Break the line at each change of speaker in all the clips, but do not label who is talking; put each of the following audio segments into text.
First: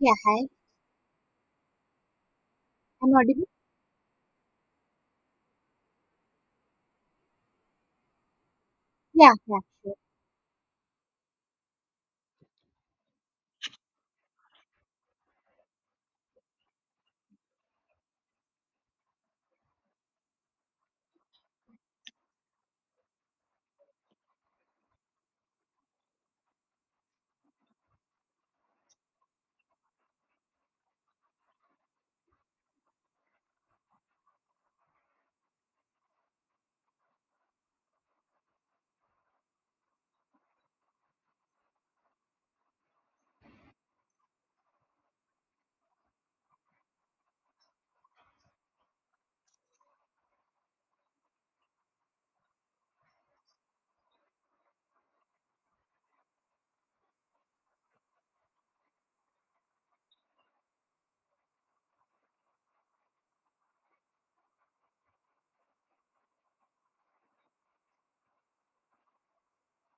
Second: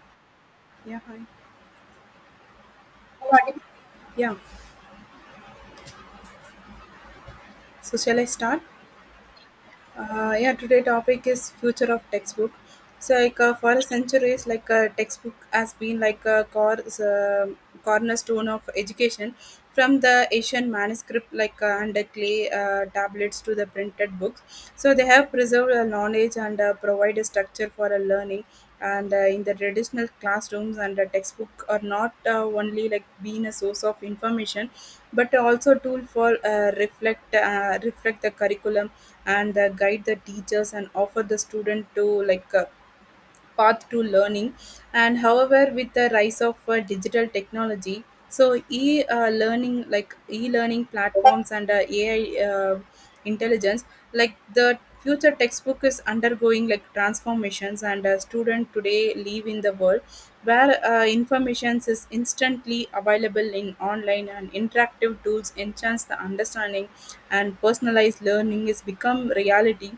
Yeah, hi.
Yeah, hi.
I'm
What
audible?
is- Yeah. So shall I start?
Yeah, yeah, sure.
Yeah. Today topic is future of textbook. So like for centuries, like textbook has been like a core cornerstone of education, from the ancient manuscript and the clay tablets to the printed books. So they have preserved knowledge and provide a structure for a learning. And in the traditional classrooms and the textbook are not only like being a source of information, but also a tool for reflect the curriculum and guide the teachers and offer the student to path to learning. And however, with the rise of digital technology, so e learning like e learning platforms and AI uh, intelligence, like the future textbook is undergoing like transformations, and a student today live in the world where information is instantly available in online, and interactive tools enhance the understanding, and personalized learning is become reality.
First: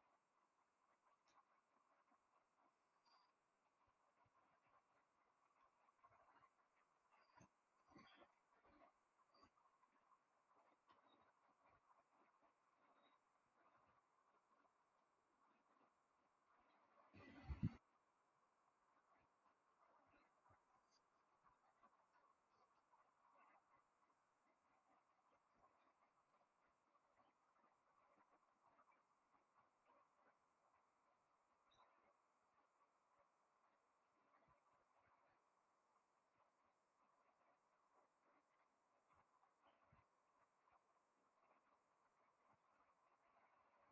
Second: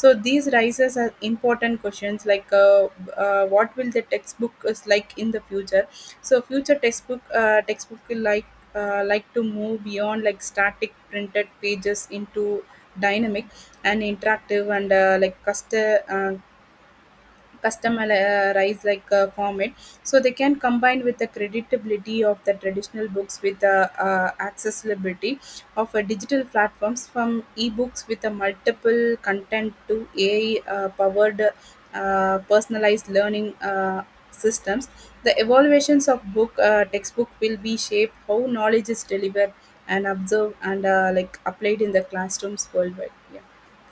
So these raises are important questions like what will the textbook is like in the future? So future textbook will like to move beyond like static printed pages into dynamic and interactive and like customized format, so they can combine with the creditability of the traditional books with the accessibility of a digital platforms, from ebooks with a multiple content to AI powered personalized learning systems. The evaluations of book textbook will be shaped how knowledge is delivered and observed and like applied in the classrooms worldwide, yeah.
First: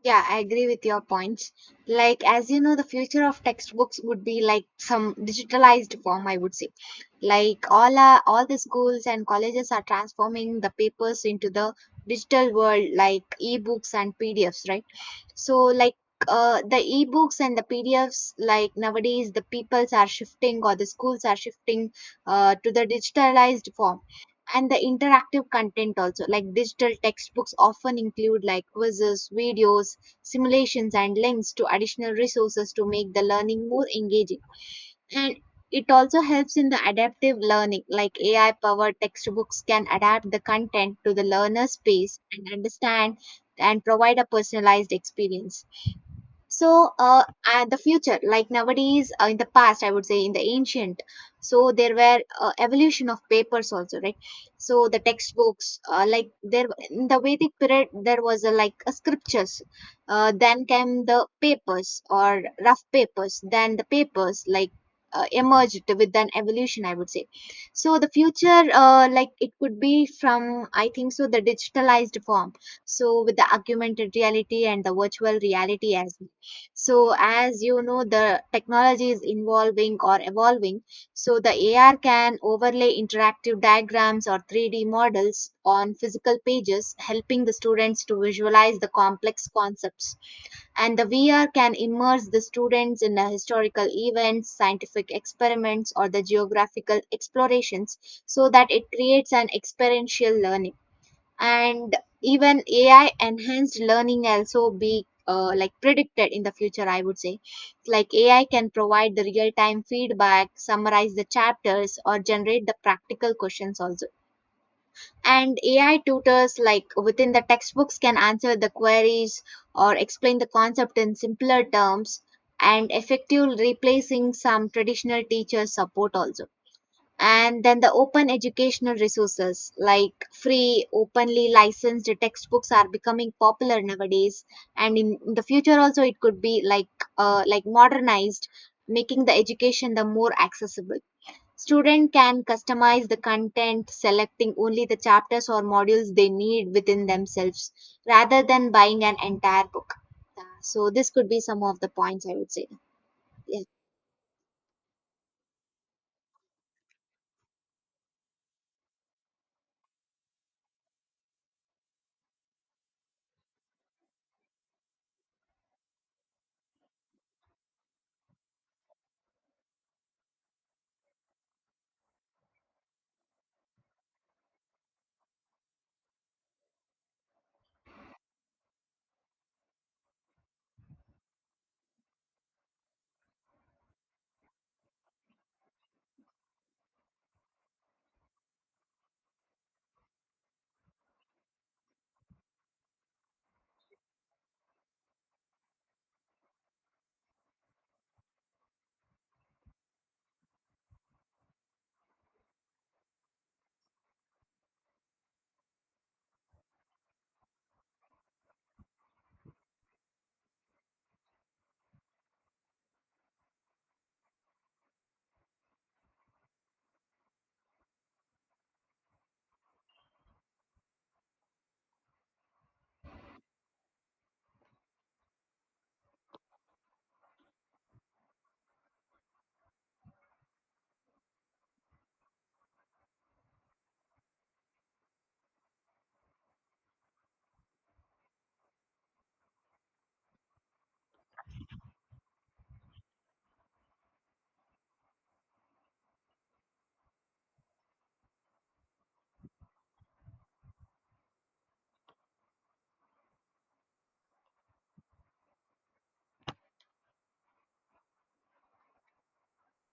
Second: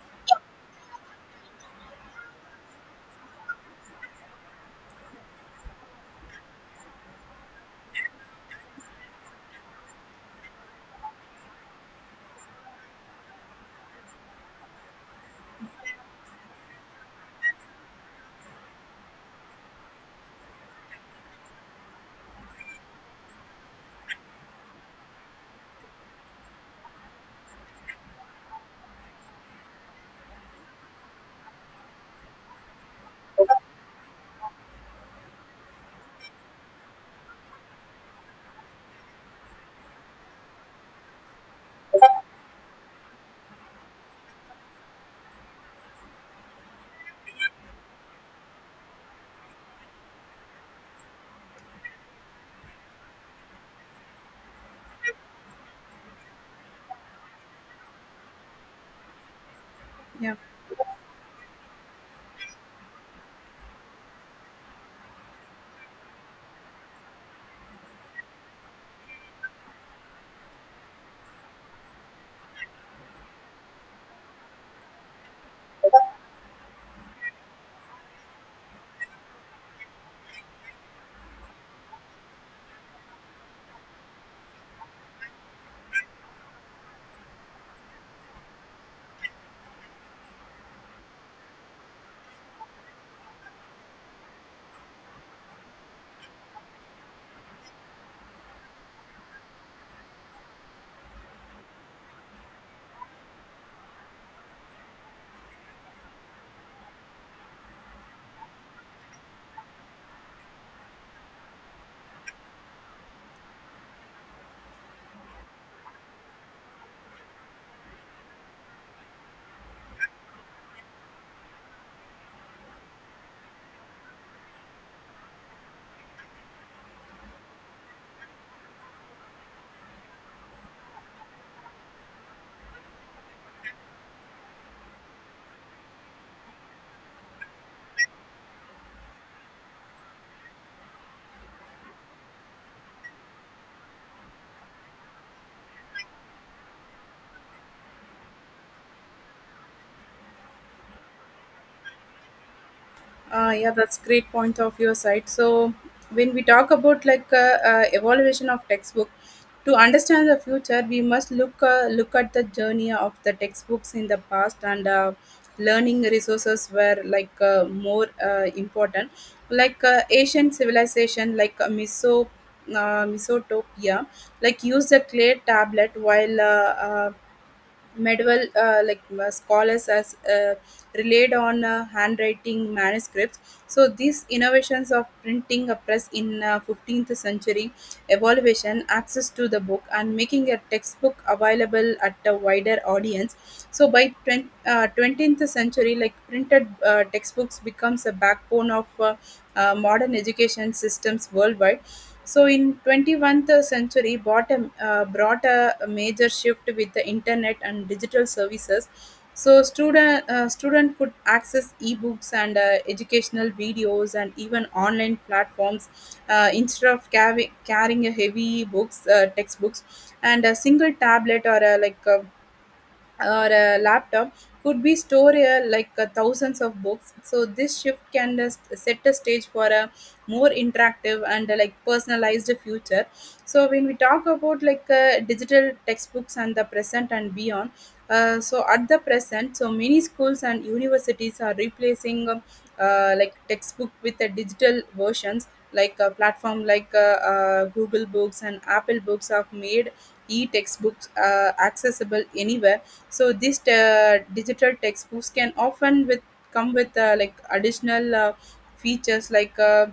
Yeah, I agree with your points. Like, as you know, the future of textbooks would be like some digitalized form, I would say. Like all the schools and colleges are transforming the papers into the digital world, like ebooks and PDFs, right? So like the ebooks and the pdfs, like nowadays the peoples are shifting or the schools are shifting to the digitalized form. And the interactive content also, like digital textbooks often include like quizzes, videos, simulations and links to additional resources to make the learning more engaging. And it also helps in the adaptive learning, like ai powered textbooks can adapt the content to the learner's pace and understand and provide a personalized experience. So, at the future, like nowadays, in the past, I would say in the ancient, so there were evolution of papers also, right? So the textbooks, like there in the Vedic period, there was a, like a scriptures.
Yeah.
Then came the papers or rough papers. Then the papers like emerged with an evolution, I would say. So the future, like it could be from, I think so, the digitalized form, so with the augmented reality and the virtual reality as well. So as you know, the technology is evolving or evolving. So the ar can overlay interactive diagrams or 3D models on physical pages, helping the students to visualize the complex concepts. And the vr can immerse the students in the historical events, scientific experiments or the geographical explorations, so that it creates an experiential learning. And even ai enhanced learning also be like predicted in the future, I would say. Like ai can provide the real time feedback, summarize the chapters or generate the practical questions also. And ai tutors, like within the textbooks, can answer the queries or explain the concept in simpler terms and effectively replacing some traditional teacher support also. And then the open educational resources, like free openly licensed textbooks are becoming popular nowadays. And in the future also it could be like modernized, making the education the more accessible. Student can customize the content, selecting only the chapters or modules they need within themselves, rather than buying an entire book. So this could be some of the points, I would say.
Uh,
Yes.
yeah, that's great point of your side. So when we talk about evaluation of textbook, to understand the future, we must look at the journey of the textbooks in the past, and learning resources were more important. Like Asian civilization, like Mesotopia, like use the clay tablet while uh, medieval scholars as relied on handwriting manuscripts. So these innovations of printing a press in 15th century evaluation access to the book and making a textbook available at a wider audience. So by 20th century, like printed textbooks becomes a backbone of modern education systems worldwide. So in 21st century, bottom brought a major shift with the internet and digital services. So student could access ebooks and educational videos and even online platforms, instead of carrying a heavy books textbooks, and a single tablet or a laptop could be stored thousands of books. So this shift can just set the stage for a more interactive and like personalized future. So when we talk about like digital textbooks and the present and beyond, so at the present, so many schools and universities are replacing like textbook with the digital versions, like a platform Google Books and Apple Books have made e-textbooks are accessible anywhere. So these digital textbooks can often with come with like additional features like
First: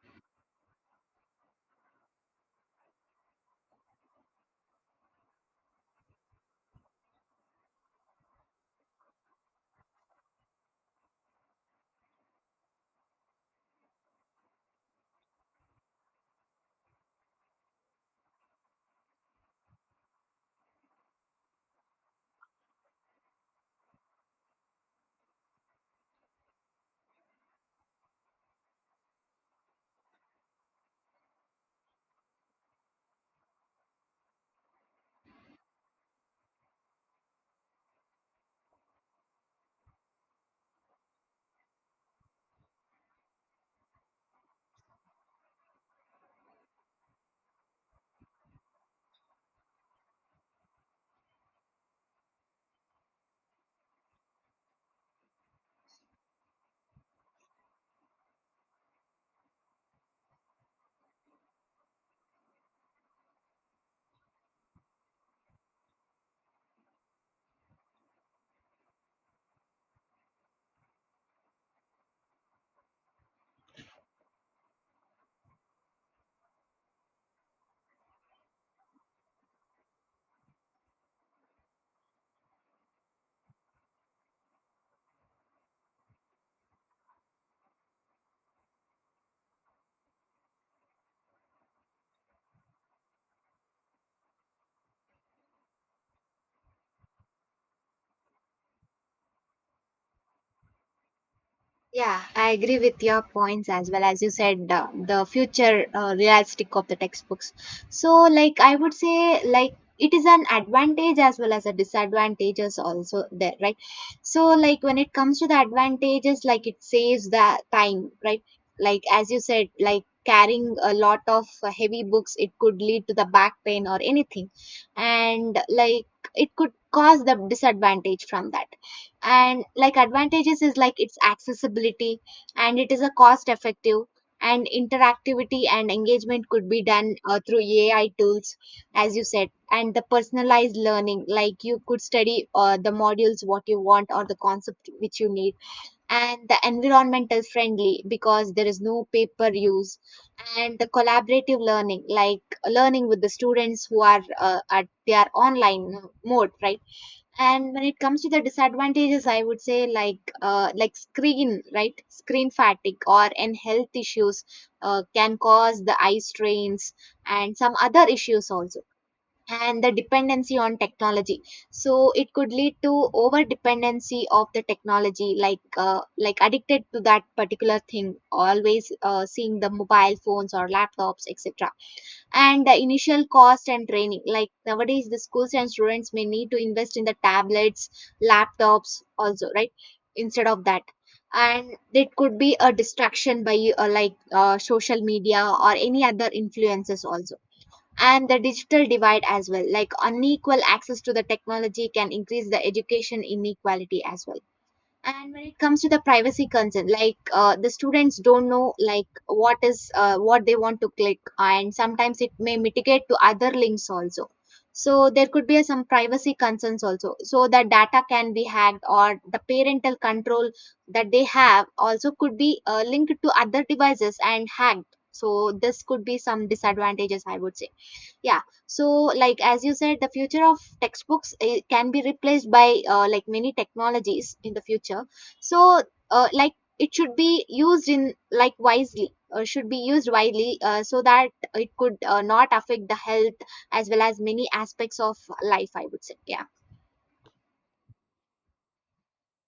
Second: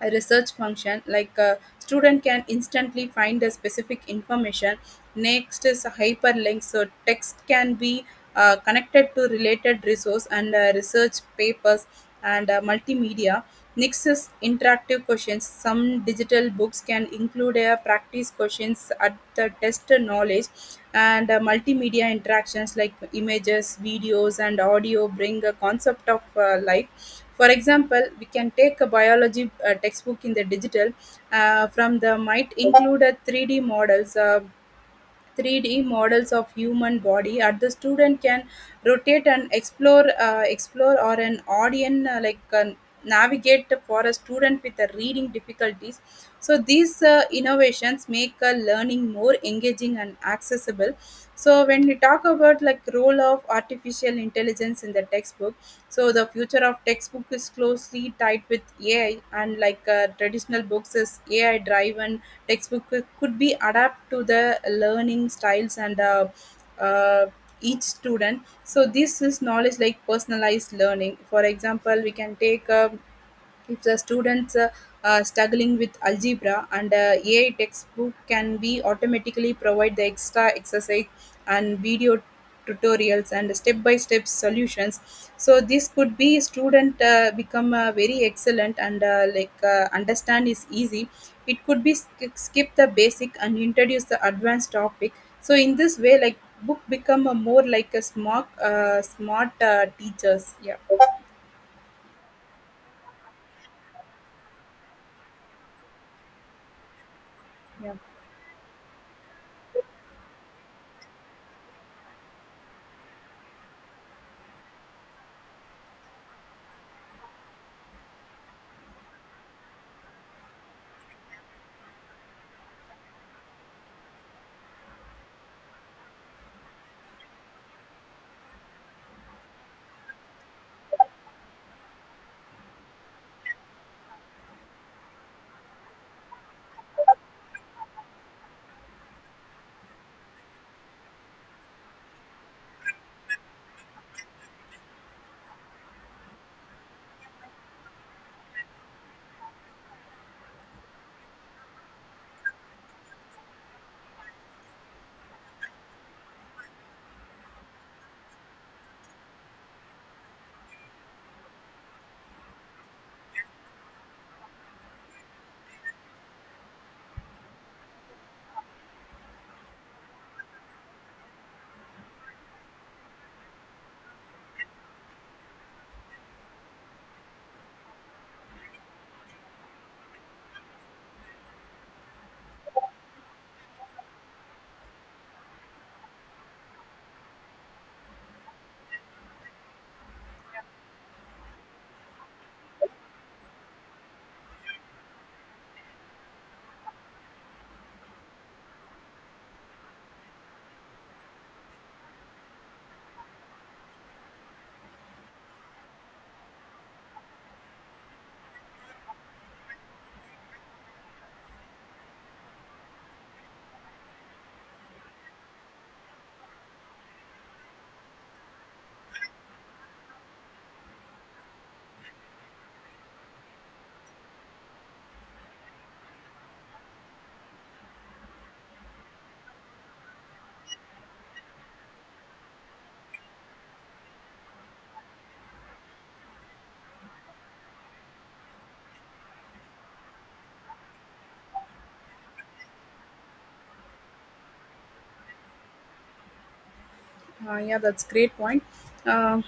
a research function, like a student can instantly find a specific information. Next is a hyperlink, so text can be connected to related resource and research papers and multimedia. Next is interactive questions, some digital books can include a practice questions at the test knowledge and multimedia interactions like images, videos and audio bring a concept of life. For example, we can take a biology textbook in the digital from, the might include a 3D models of human body, and the student can rotate and explore, or an audience navigate for a student with a reading difficulties. So these innovations make learning more engaging and accessible well. So when we talk about like role of artificial intelligence in the textbook, so the future of textbook is closely tied with AI. And like traditional books is ai driven textbook could be adapt to the learning styles and uh, each student. So this is knowledge like personalized learning. For example, we can take, a if the students are struggling with algebra and AI textbook can be automatically provide the extra exercise and video tutorials and step-by-step solutions. So this could be student become very excellent and understand is easy. It could be skip the basic and introduce the advanced topic. So in this way, like book become a more like a smart teachers. Yeah.
Yeah, I agree with your points as well. As you said the future realistic of the textbooks.
Yeah.
So, like I would say, like it is an advantage as well as a disadvantages also there, right? So, like when it comes to the advantages, like it saves the time, right? Like as you said, like carrying a lot of heavy books, it could lead to the back pain or anything, and like it could cause the disadvantage from that. And like advantages is like its accessibility, and it is a cost effective, and interactivity and engagement could be done through ai tools, as you said, and the personalized learning, like you could study the modules what you want or the concept which you need, and the environmental friendly because there is no paper use, and the collaborative learning, like learning with the students who are at their online mode, right. And when it comes to the disadvantages, I would say like screen, right, screen fatigue or and health issues can cause the eye strains and some other issues also, and the dependency on technology. So it could lead to over dependency of the technology, like addicted to that particular thing, always seeing the mobile phones or laptops, etc. And the initial cost and training, like nowadays the schools and students may need to invest in the tablets, laptops also, right, instead of that. And it could be a distraction by like social media or any other influences also, and the digital divide as well, like unequal access to the technology can increase the education inequality as well. And when it comes to the privacy concern, like the students don't know like what is what they want to click, and sometimes it may mitigate to other links also. So there could be some privacy concerns also, so the data can be hacked, or the parental control that they have also could be linked to other devices and hacked. So this could be some disadvantages, I would say. Yeah. So like as you said, the future of textbooks, eh, can be replaced by like many technologies in the future. So like it should be used in like wisely or should be used widely, so that it could not affect the health as well as many aspects of life, I would say. Yeah.
Yeah, that's great point. Uh,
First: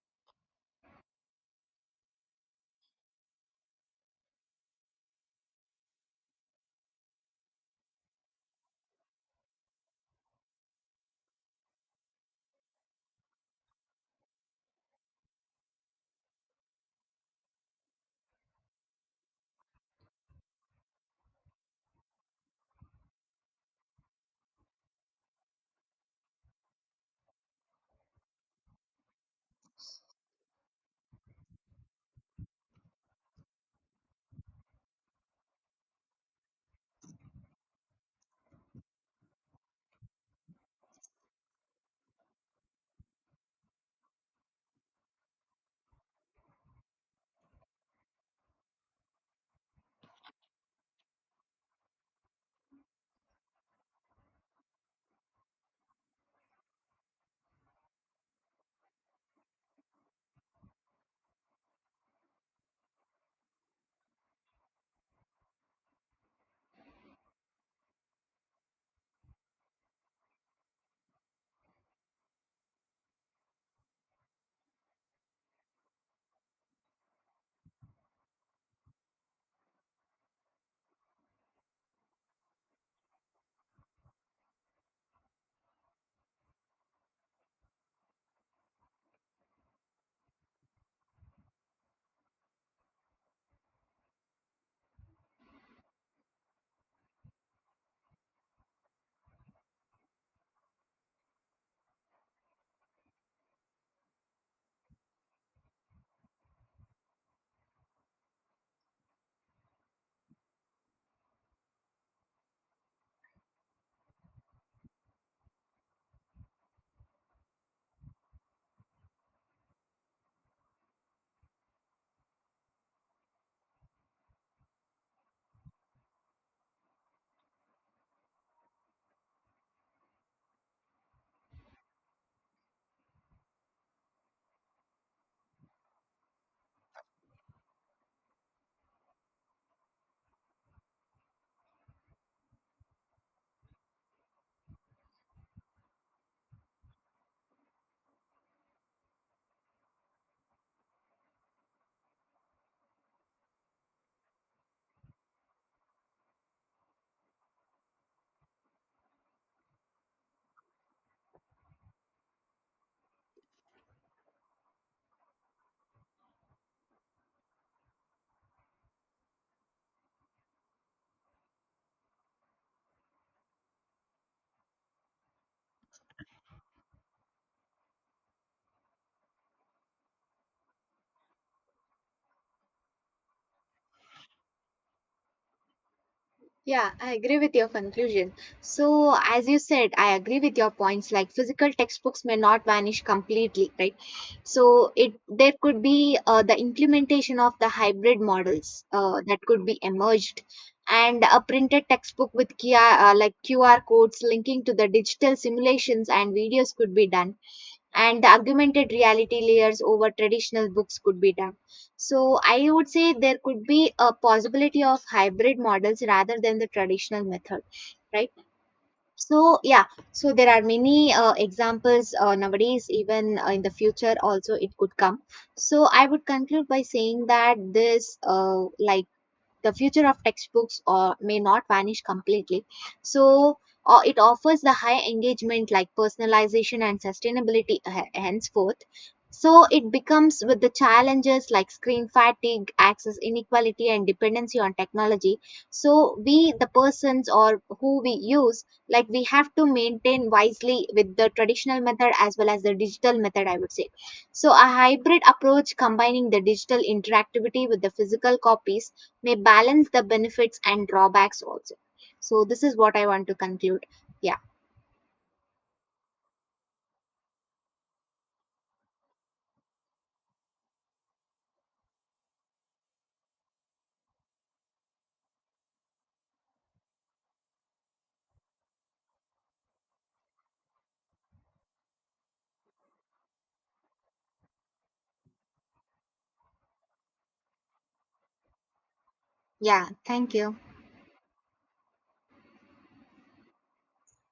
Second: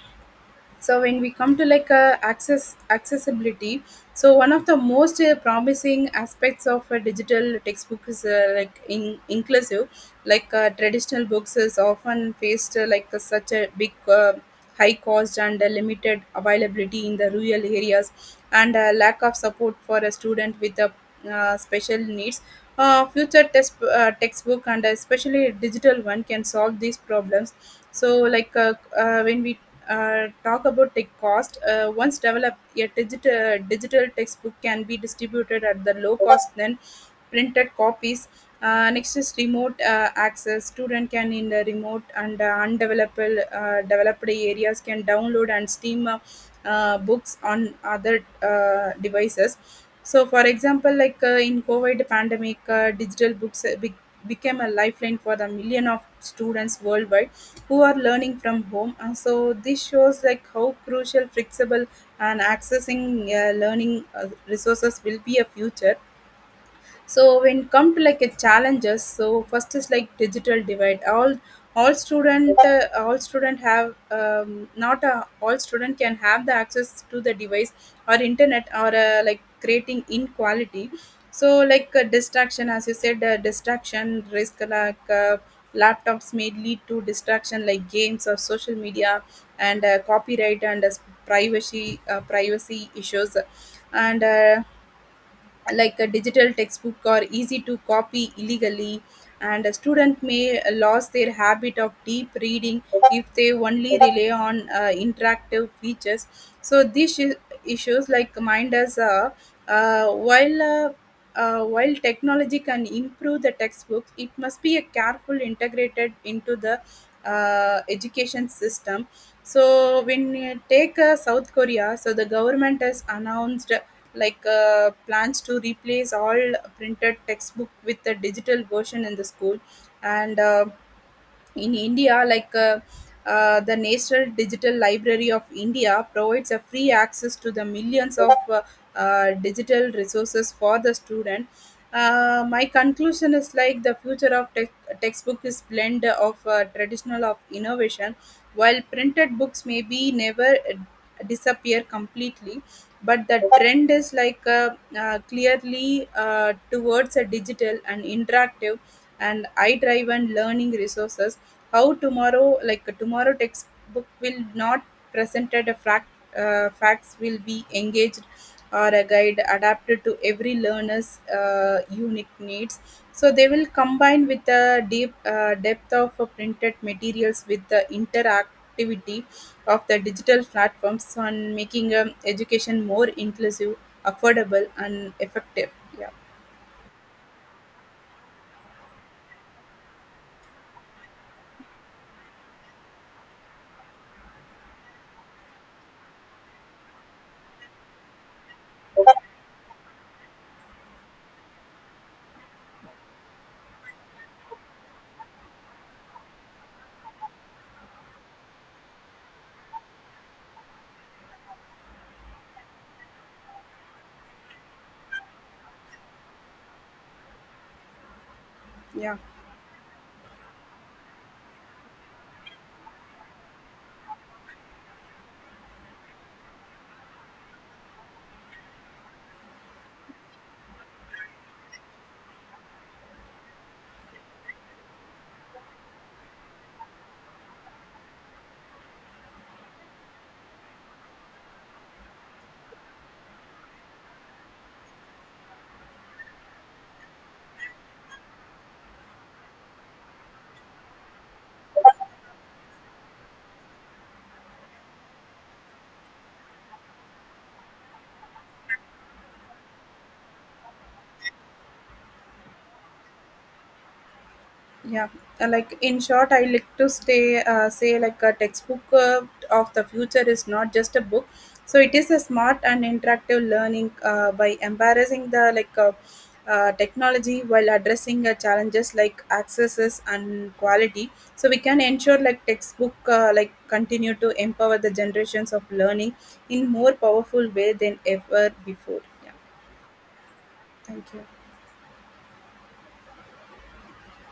so when we come to like accessibility, so one of the most promising aspects of a digital textbook is like in inclusive. Like traditional books is often faced such a big high cost and limited availability in the rural areas and lack of support for a student with a special needs. Future textbook and especially digital one can solve these problems. So when we talk about tech cost. Once developed, a digital textbook can be distributed at the low cost than printed copies. Next is remote access. Student can in the remote and undeveloped developed areas can download and stream books on other devices. So, for example, like in COVID pandemic, digital books became a lifeline for the million of students worldwide who are learning from home. And so this shows like how crucial, flexible, and accessing learning resources will be a future. So when come to like a challenges, so first is like digital divide, all student have not all student can have the access to the device or internet, or like creating inequality. So like distraction, as you said, distraction risk like laptops may lead to distraction like games or social media, and copyright and privacy issues. And like a digital textbook are easy to copy illegally, and a student may lose their habit of deep reading if they only rely on interactive features. So issues like mind us uh, while uh, while technology can improve the textbooks, it must be a careful integrated into the education system. So when you take South Korea, so the government has announced like plans to replace all printed textbook with a digital version in the school. And in India, the National Digital Library of India provides a free access to the millions of digital resources for the student. My conclusion is like the future of tech textbook is blend of traditional of innovation. While printed books may be never disappear completely, but the trend is clearly towards a digital and interactive and eye driven learning resources. How tomorrow, like tomorrow textbook will not presented a fact, facts will be engaged, or a guide adapted to every learner's unique needs. So they will combine with the deep depth of printed materials with the interactivity of the digital platforms on making education more inclusive, affordable, and effective. Yeah,
Yeah, I agree with your conclusion. So, as you said, I agree with your points. Like physical textbooks may not vanish completely, right? So, it there could be the implementation of the hybrid models that could be emerged, and a printed textbook with QR, like QR codes linking to the digital simulations and videos could be done, and the augmented reality layers over traditional books could be done. So I would say there could be a possibility of hybrid models rather than the traditional method, right?
yeah.
So yeah, so there are many examples nowadays, even in the future also it could come. So I would conclude by saying that this like the future of textbooks or may not vanish completely. So it offers the high engagement like personalization and sustainability, henceforth. So it becomes with the challenges like screen fatigue, access inequality and dependency on technology. So we the persons or who we use, like we have to maintain wisely with the traditional method as well as the digital method, I would say. So a hybrid approach combining the digital interactivity with the physical copies may balance the benefits and drawbacks also. So this is what I want to conclude. Yeah.
Yeah, like in short, I like to stay say like a textbook of the future is not just a book. So it is a smart and interactive learning by embarrassing the technology, while addressing challenges like accesses and quality. So we can ensure like textbook like continue to empower the generations of learning in more powerful way than ever before. Yeah,
Yeah. Thank you.
thank you.